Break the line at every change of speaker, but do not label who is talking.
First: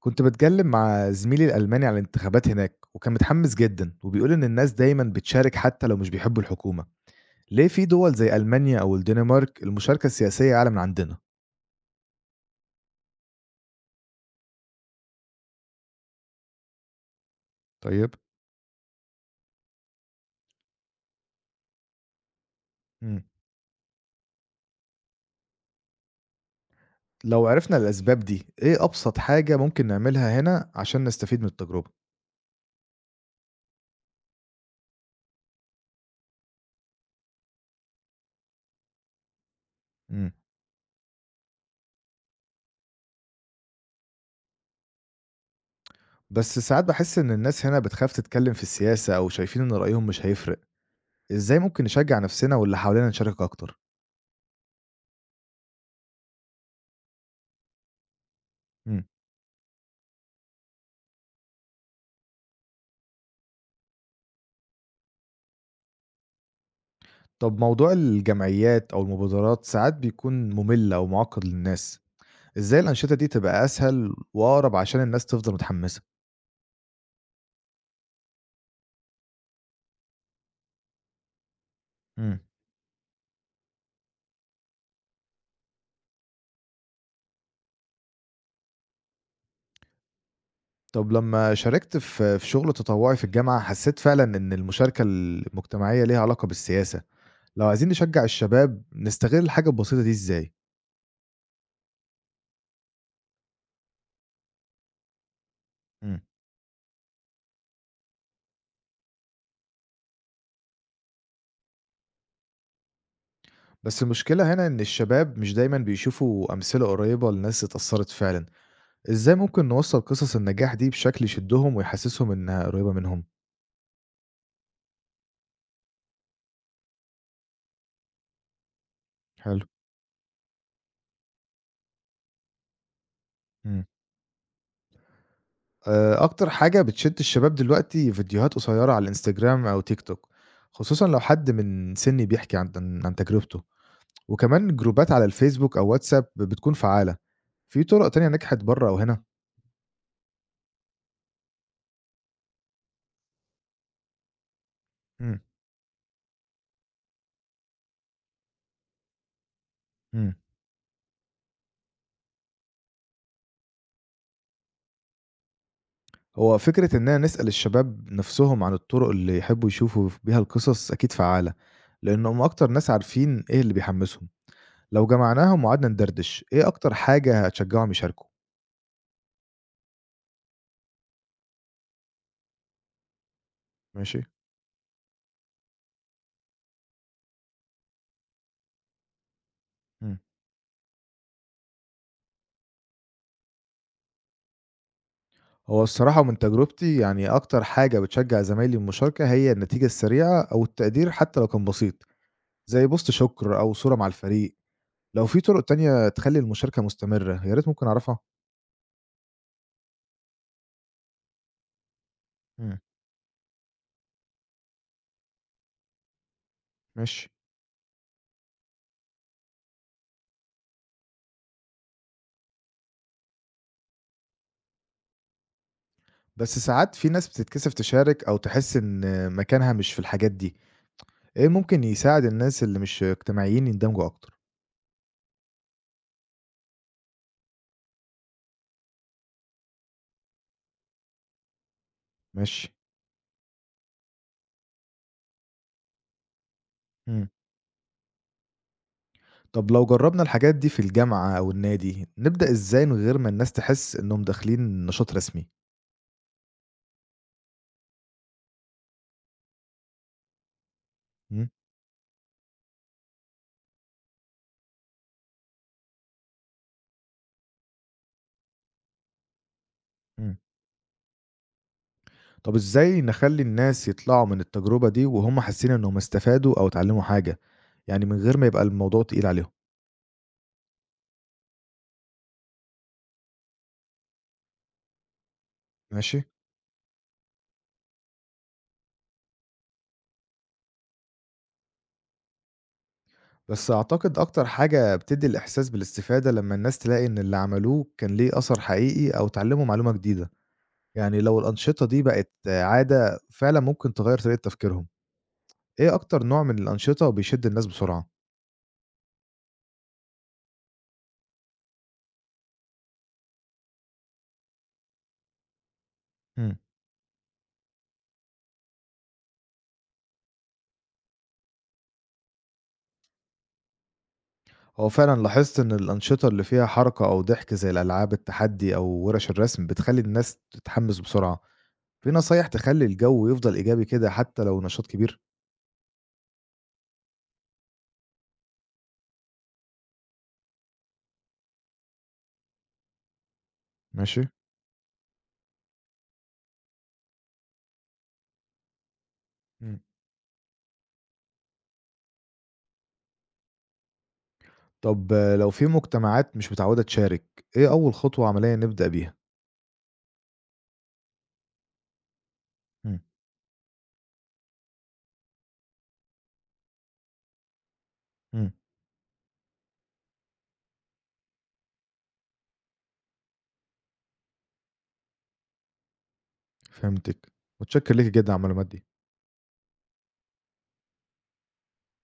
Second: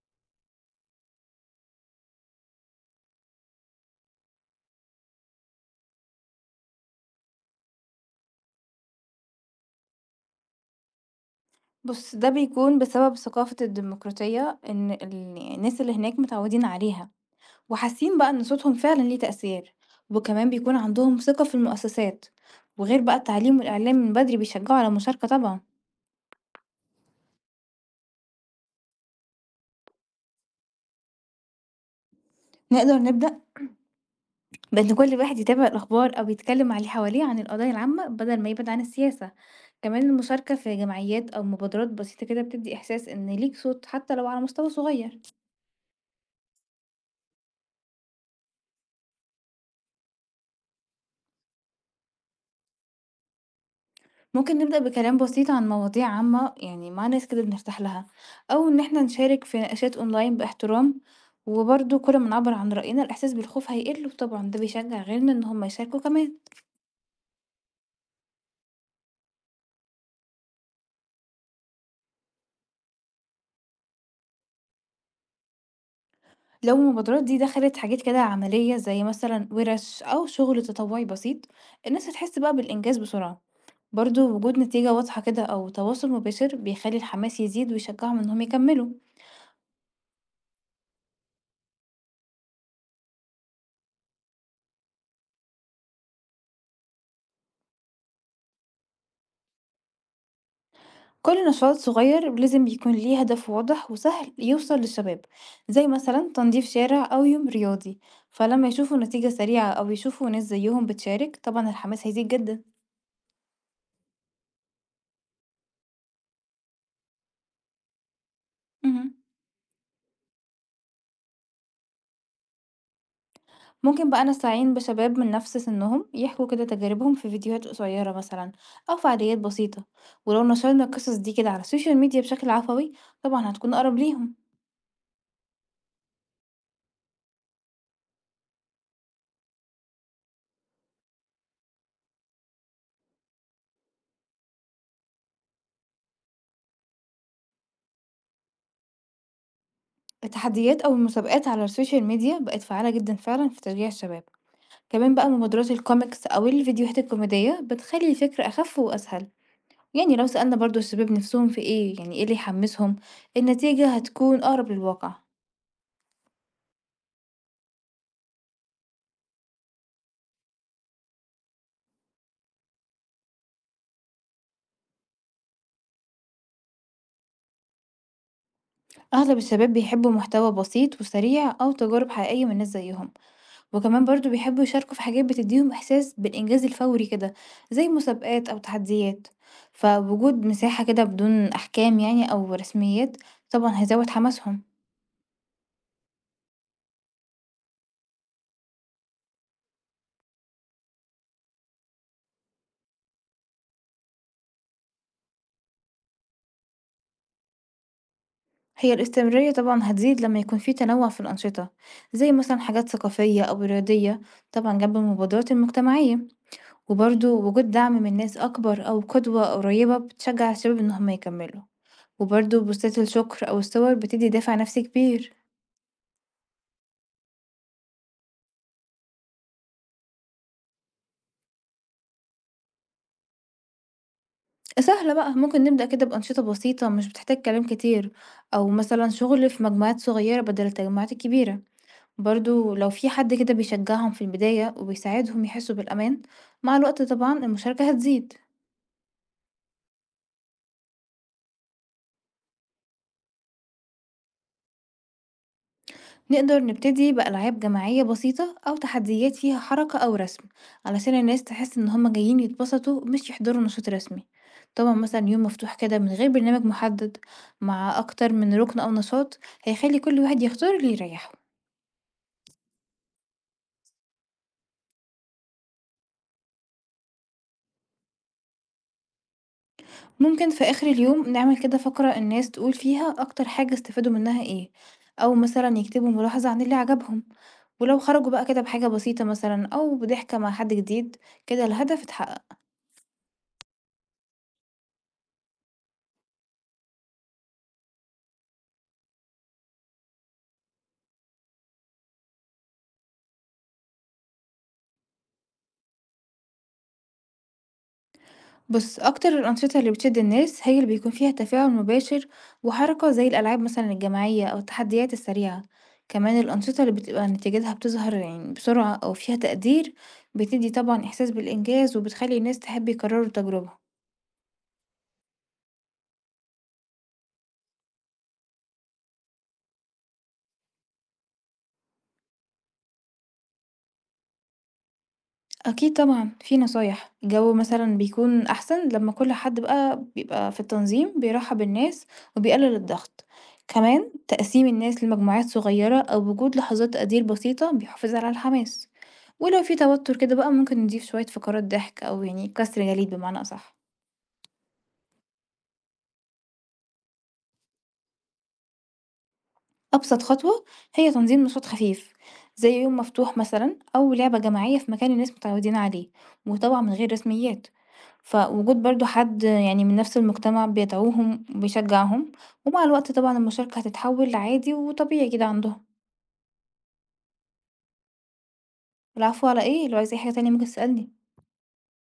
كنت باتكلم مع زميلي الألماني على الانتخابات هناك وكان متحمس جدا وبيقول إن الناس دايما بتشارك حتى لو مش بيحبوا الحكومة. ليه في دول زي ألمانيا أو الدنمارك المشاركة السياسية أعلى من عندنا؟
بُص، ده بيكون بسبب ثقافة الديمقراطية إن ال يعني الناس اللي هناك متعودين عليها،
طيب.
وحاسين بقى إن صوتهم فعلًا ليه تأثير، وكمان بيكون عندهم ثقة في المؤسسات، وغير بقى
مم.
التعليم والإعلام من بدري بيشجعوا على المشاركة طبعًا.
لو عرفنا الأسباب دي إيه أبسط حاجة ممكن نعملها هنا عشان نستفيد من التجربة؟
نقدر نبدأ بإن كل واحد يتابع الأخبار أو يتكلم مع اللي حواليه عن القضايا العامة بدل ما يبعد عن السياسة، كمان
مم.
المشاركة في جمعيات أو مبادرات بسيطة كده بتدي إحساس إن ليك صوت حتى لو على مستوى صغير.
بس ساعات بحس إن الناس هنا بتخاف تتكلم في السياسة أو شايفين إن رأيهم مش هيفرق. إزاي ممكن نشجع نفسنا واللي حوالينا نشارك أكتر؟
ممكن نبدأ بكلام بسيط عن مواضيع عامة يعني مع ناس كده بنرتاح لها، أو إن احنا نشارك في نقاشات أونلاين باحترام، وبرضه كل ما نعبر عن رأينا الإحساس بالخوف هيقل، وطبعا ده بيشجع غيرنا إن هما يشاركوا كمان.
طب موضوع الجمعيات أو المبادرات ساعات بيكون ممل أو معقد للناس، إزاي الأنشطة دي تبقى أسهل وأقرب عشان الناس تفضل متحمسة؟
لو المبادرات دي دخلت حاجات كده عملية زي مثلا ورش أو شغل تطوعي بسيط، الناس هتحس
مم.
بقى بالإنجاز بسرعة. برضه وجود نتيجة واضحة كده أو تواصل مباشر بيخلي الحماس يزيد ويشجعهم إنهم يكملوا.
طب لما شاركت في شغل تطوعي في الجامعة حسيت فعلا إن المشاركة المجتمعية ليها علاقة بالسياسة، لو عايزين نشجع الشباب نستغل الحاجة البسيطة دي إزاي؟
كل نشاط صغير لازم يكون ليه هدف واضح وسهل يوصل للشباب، زي
مم.
مثلا تنظيف شارع أو يوم رياضي. فلما يشوفوا نتيجة سريعة أو يشوفوا ناس زيهم بتشارك، طبعا الحماس هيزيد جدا.
بس المشكلة هنا إن الشباب مش دايما بيشوفوا أمثلة قريبة لناس اتأثرت فعلا،
مهم.
إزاي ممكن نوصل قصص النجاح دي بشكل يشدهم ويحسسهم إنها قريبة منهم؟
ممكن بقى نستعين بشباب من نفس سنهم يحكوا كده تجاربهم في فيديوهات قصيرة مثلا أو فعاليات
حلو.
بسيطة، ولو نشرنا القصص دي كده على السوشيال ميديا بشكل عفوي، طبعا هتكون
مم.
أقرب ليهم.
أكتر حاجة بتشد الشباب دلوقتي فيديوهات قصيرة على الإنستجرام أو تيك توك، خصوصًا لو حد من سنّي بيحكي عن عن تجربته، وكمان جروبات على الفيسبوك أو واتساب بتكون فعّالة، في طُرق تانية نجحت برّه أو هنا؟
التحديات أو المسابقات على السوشيال ميديا بقت فعالة جدا فعلا في تشجيع الشباب. كمان بقى
إمم.
مبادرات الكوميكس أو الفيديوهات الكوميدية بتخلي الفكرة أخف وأسهل. يعني لو
إمم.
سألنا برضو الشباب نفسهم في ايه يعني ايه اللي يحمسهم، النتيجة هتكون أقرب للواقع.
هو فكرة إننا نسأل الشباب نفسهم عن الطُرق اللي يحبوا يشوفوا ف بيها القصص أكيد فعّالة، لإنهم أكتر ناس عارفين إيه اللي بيحمّسهم، لو جمعناهم وقعدنا ندردش، إيه أكتر حاجة هتشجّعهم يشاركوا؟
أغلب الشباب بيحبوا محتوى بسيط وسريع أو تجارب حقيقية من ناس زيهم، وكمان
ماشي.
برضو بيحبوا يشاركوا في حاجات بتديهم إحساس بالإنجاز الفوري كده، زي مسابقات أو تحديات.
إمم.
فوجود مساحة كده بدون أحكام يعني أو رسميات، طبعا هيزود حماسهم.
هو الصراحة ومن تجربتي يعني أكتر حاجة بتشجّع زمايلي للمشاركة هي النتيجة السريعة أو التقدير حتى لو كان بسيط، زي بوست شكر أو صورة مع الفريق، لو في طرق تانية تخلّي المشاركة مستمرة يا ريت ممكن أعرفها؟
هي الاستمرارية طبعًا هتزيد لمّا يكون في تنوع في الأنشطة، زي مثلًا
امم.
حاجات ثقافية أو رياضية، طبعًا جنب المبادرات المجتمعية، وبرضه
ماشي.
وجود دعم من ناس أكبر أو قدوة قريبة بتشجع الشباب إن هم يكملوا، وبرضه بوستات الشكر أو الصور بتدي دافع نفسي كبير.
بس ساعات في ناس بتتكسف تشارك أو تحس إن مكانها مش في الحاجات دي، إيه ممكن يساعد الناس اللي مش اجتماعيين يندمجوا أكتر؟
سهلة بقى، ممكن نبدأ كده بأنشطة بسيطة مش بتحتاج كلام كتير، أو مثلًا شغل في مجموعات صغيرة بدل التجمعات الكبيرة،
ماشي.
برضه لو في حد كده بيشجعهم في البداية وبيساعدهم يحسوا بالأمان، مع الوقت
امم.
طبعًا المشاركة هتزيد.
طب لو جرّبنا الحاجات دي في الجامعة أو النادي، نبدأ إزاي من غير ما الناس تحس إنهم داخلين نشاط رسمي؟
نقدر نبتدي بألعاب جماعية بسيطة أو تحديات فيها حركة أو رسم، علشان الناس
امم.
تحس إن هما جايين يتبسطوا مش يحضروا نشاط رسمي. طبعا مثلا يوم مفتوح كده من غير برنامج محدد، مع أكتر من ركن أو نشاط، هيخلي كل
امم.
واحد يختار اللي يريحه.
طب إزاي نخلّي الناس يطلعوا من التجربة دي وهُم حاسين إنهم استفادوا أو اتعلموا حاجة، يعني من غير ما يبقى الموضوع تقيل عليهم؟
ممكن في آخر اليوم نعمل كده فقرة الناس تقول فيها أكتر حاجة استفادوا منها ايه، أو مثلا يكتبوا
ماشي.
ملاحظة عن اللي عجبهم، ولو خرجوا بقى كده بحاجة بسيطة مثلا أو بضحكة مع حد جديد، كده الهدف اتحقق.
بس أعتقد أكتر حاجة بتدّي الإحساس بالاستفادة لمّا الناس تلاقي إن اللي عملوه كان ليه أثر حقيقي أو اتعلموا معلومة جديدة، يعني لو الأنشطة دي بقت عادة فعلًا ممكن تغيّر طريقة تفكيرهم، إيه أكتر نوع من الأنشطة بيشد الناس بسرعة؟
بص، أكتر الأنشطة اللي بتشد الناس هي اللي بيكون فيها تفاعل مباشر وحركة، زي الألعاب مثلا الجماعية أو التحديات السريعة. كمان
إمم.
الأنشطة اللي بتبقى نتيجتها بتظهر يعني بسرعة أو فيها تقدير، بتدي طبعا إحساس بالإنجاز وبتخلي الناس تحب يكرروا التجربة.
هو فعلًا لاحظت إن الأنشطة اللي فيها حركة أو ضحك زي الألعاب التحدي أو ورش الرسم بتخلّي الناس تتحمس بسرعة. في نصايح تخلّي الجو يفضل إيجابي كده حتى لو نشاط كبير؟
أكيد طبعًا، في نصايح، الجو مثلًا بيكون أحسن لمّا كل حد بقى بيبقى في التنظيم بيرحّب الناس وبيقلل الضغط، كمان
ماشي.
تقسيم الناس لمجموعات صغيرة أو وجود لحظات تقدير بسيطة بيحافظ على الحماس، ولو في
إمم.
توتر كده بقى ممكن نضيف شوية فقرات ضحك أو يعني كسر جليد بمعنى أصح.
طب آه، لو في مجتمعات مش متعودة تشارك، إيه أول خطوة عملية نبدأ بيها؟
أبسط خطوة هي تنظيم نشاط خفيف زي يوم
إمم.
مفتوح مثلا أو لعبة جماعية في مكان الناس متعودين عليه، وطبعا من غير رسميات،
إمم.
فوجود برضو حد يعني من نفس المجتمع بيدعوهم وبيشجعهم، ومع الوقت طبعا المشاركة هتتحول لعادي وطبيعي كده عندهم.
فهمتِك، متشكر ليكِ جدًا على المعلومات دي.
العفو، على ايه، لو عايز اي حاجة تانية ممكن تسألني.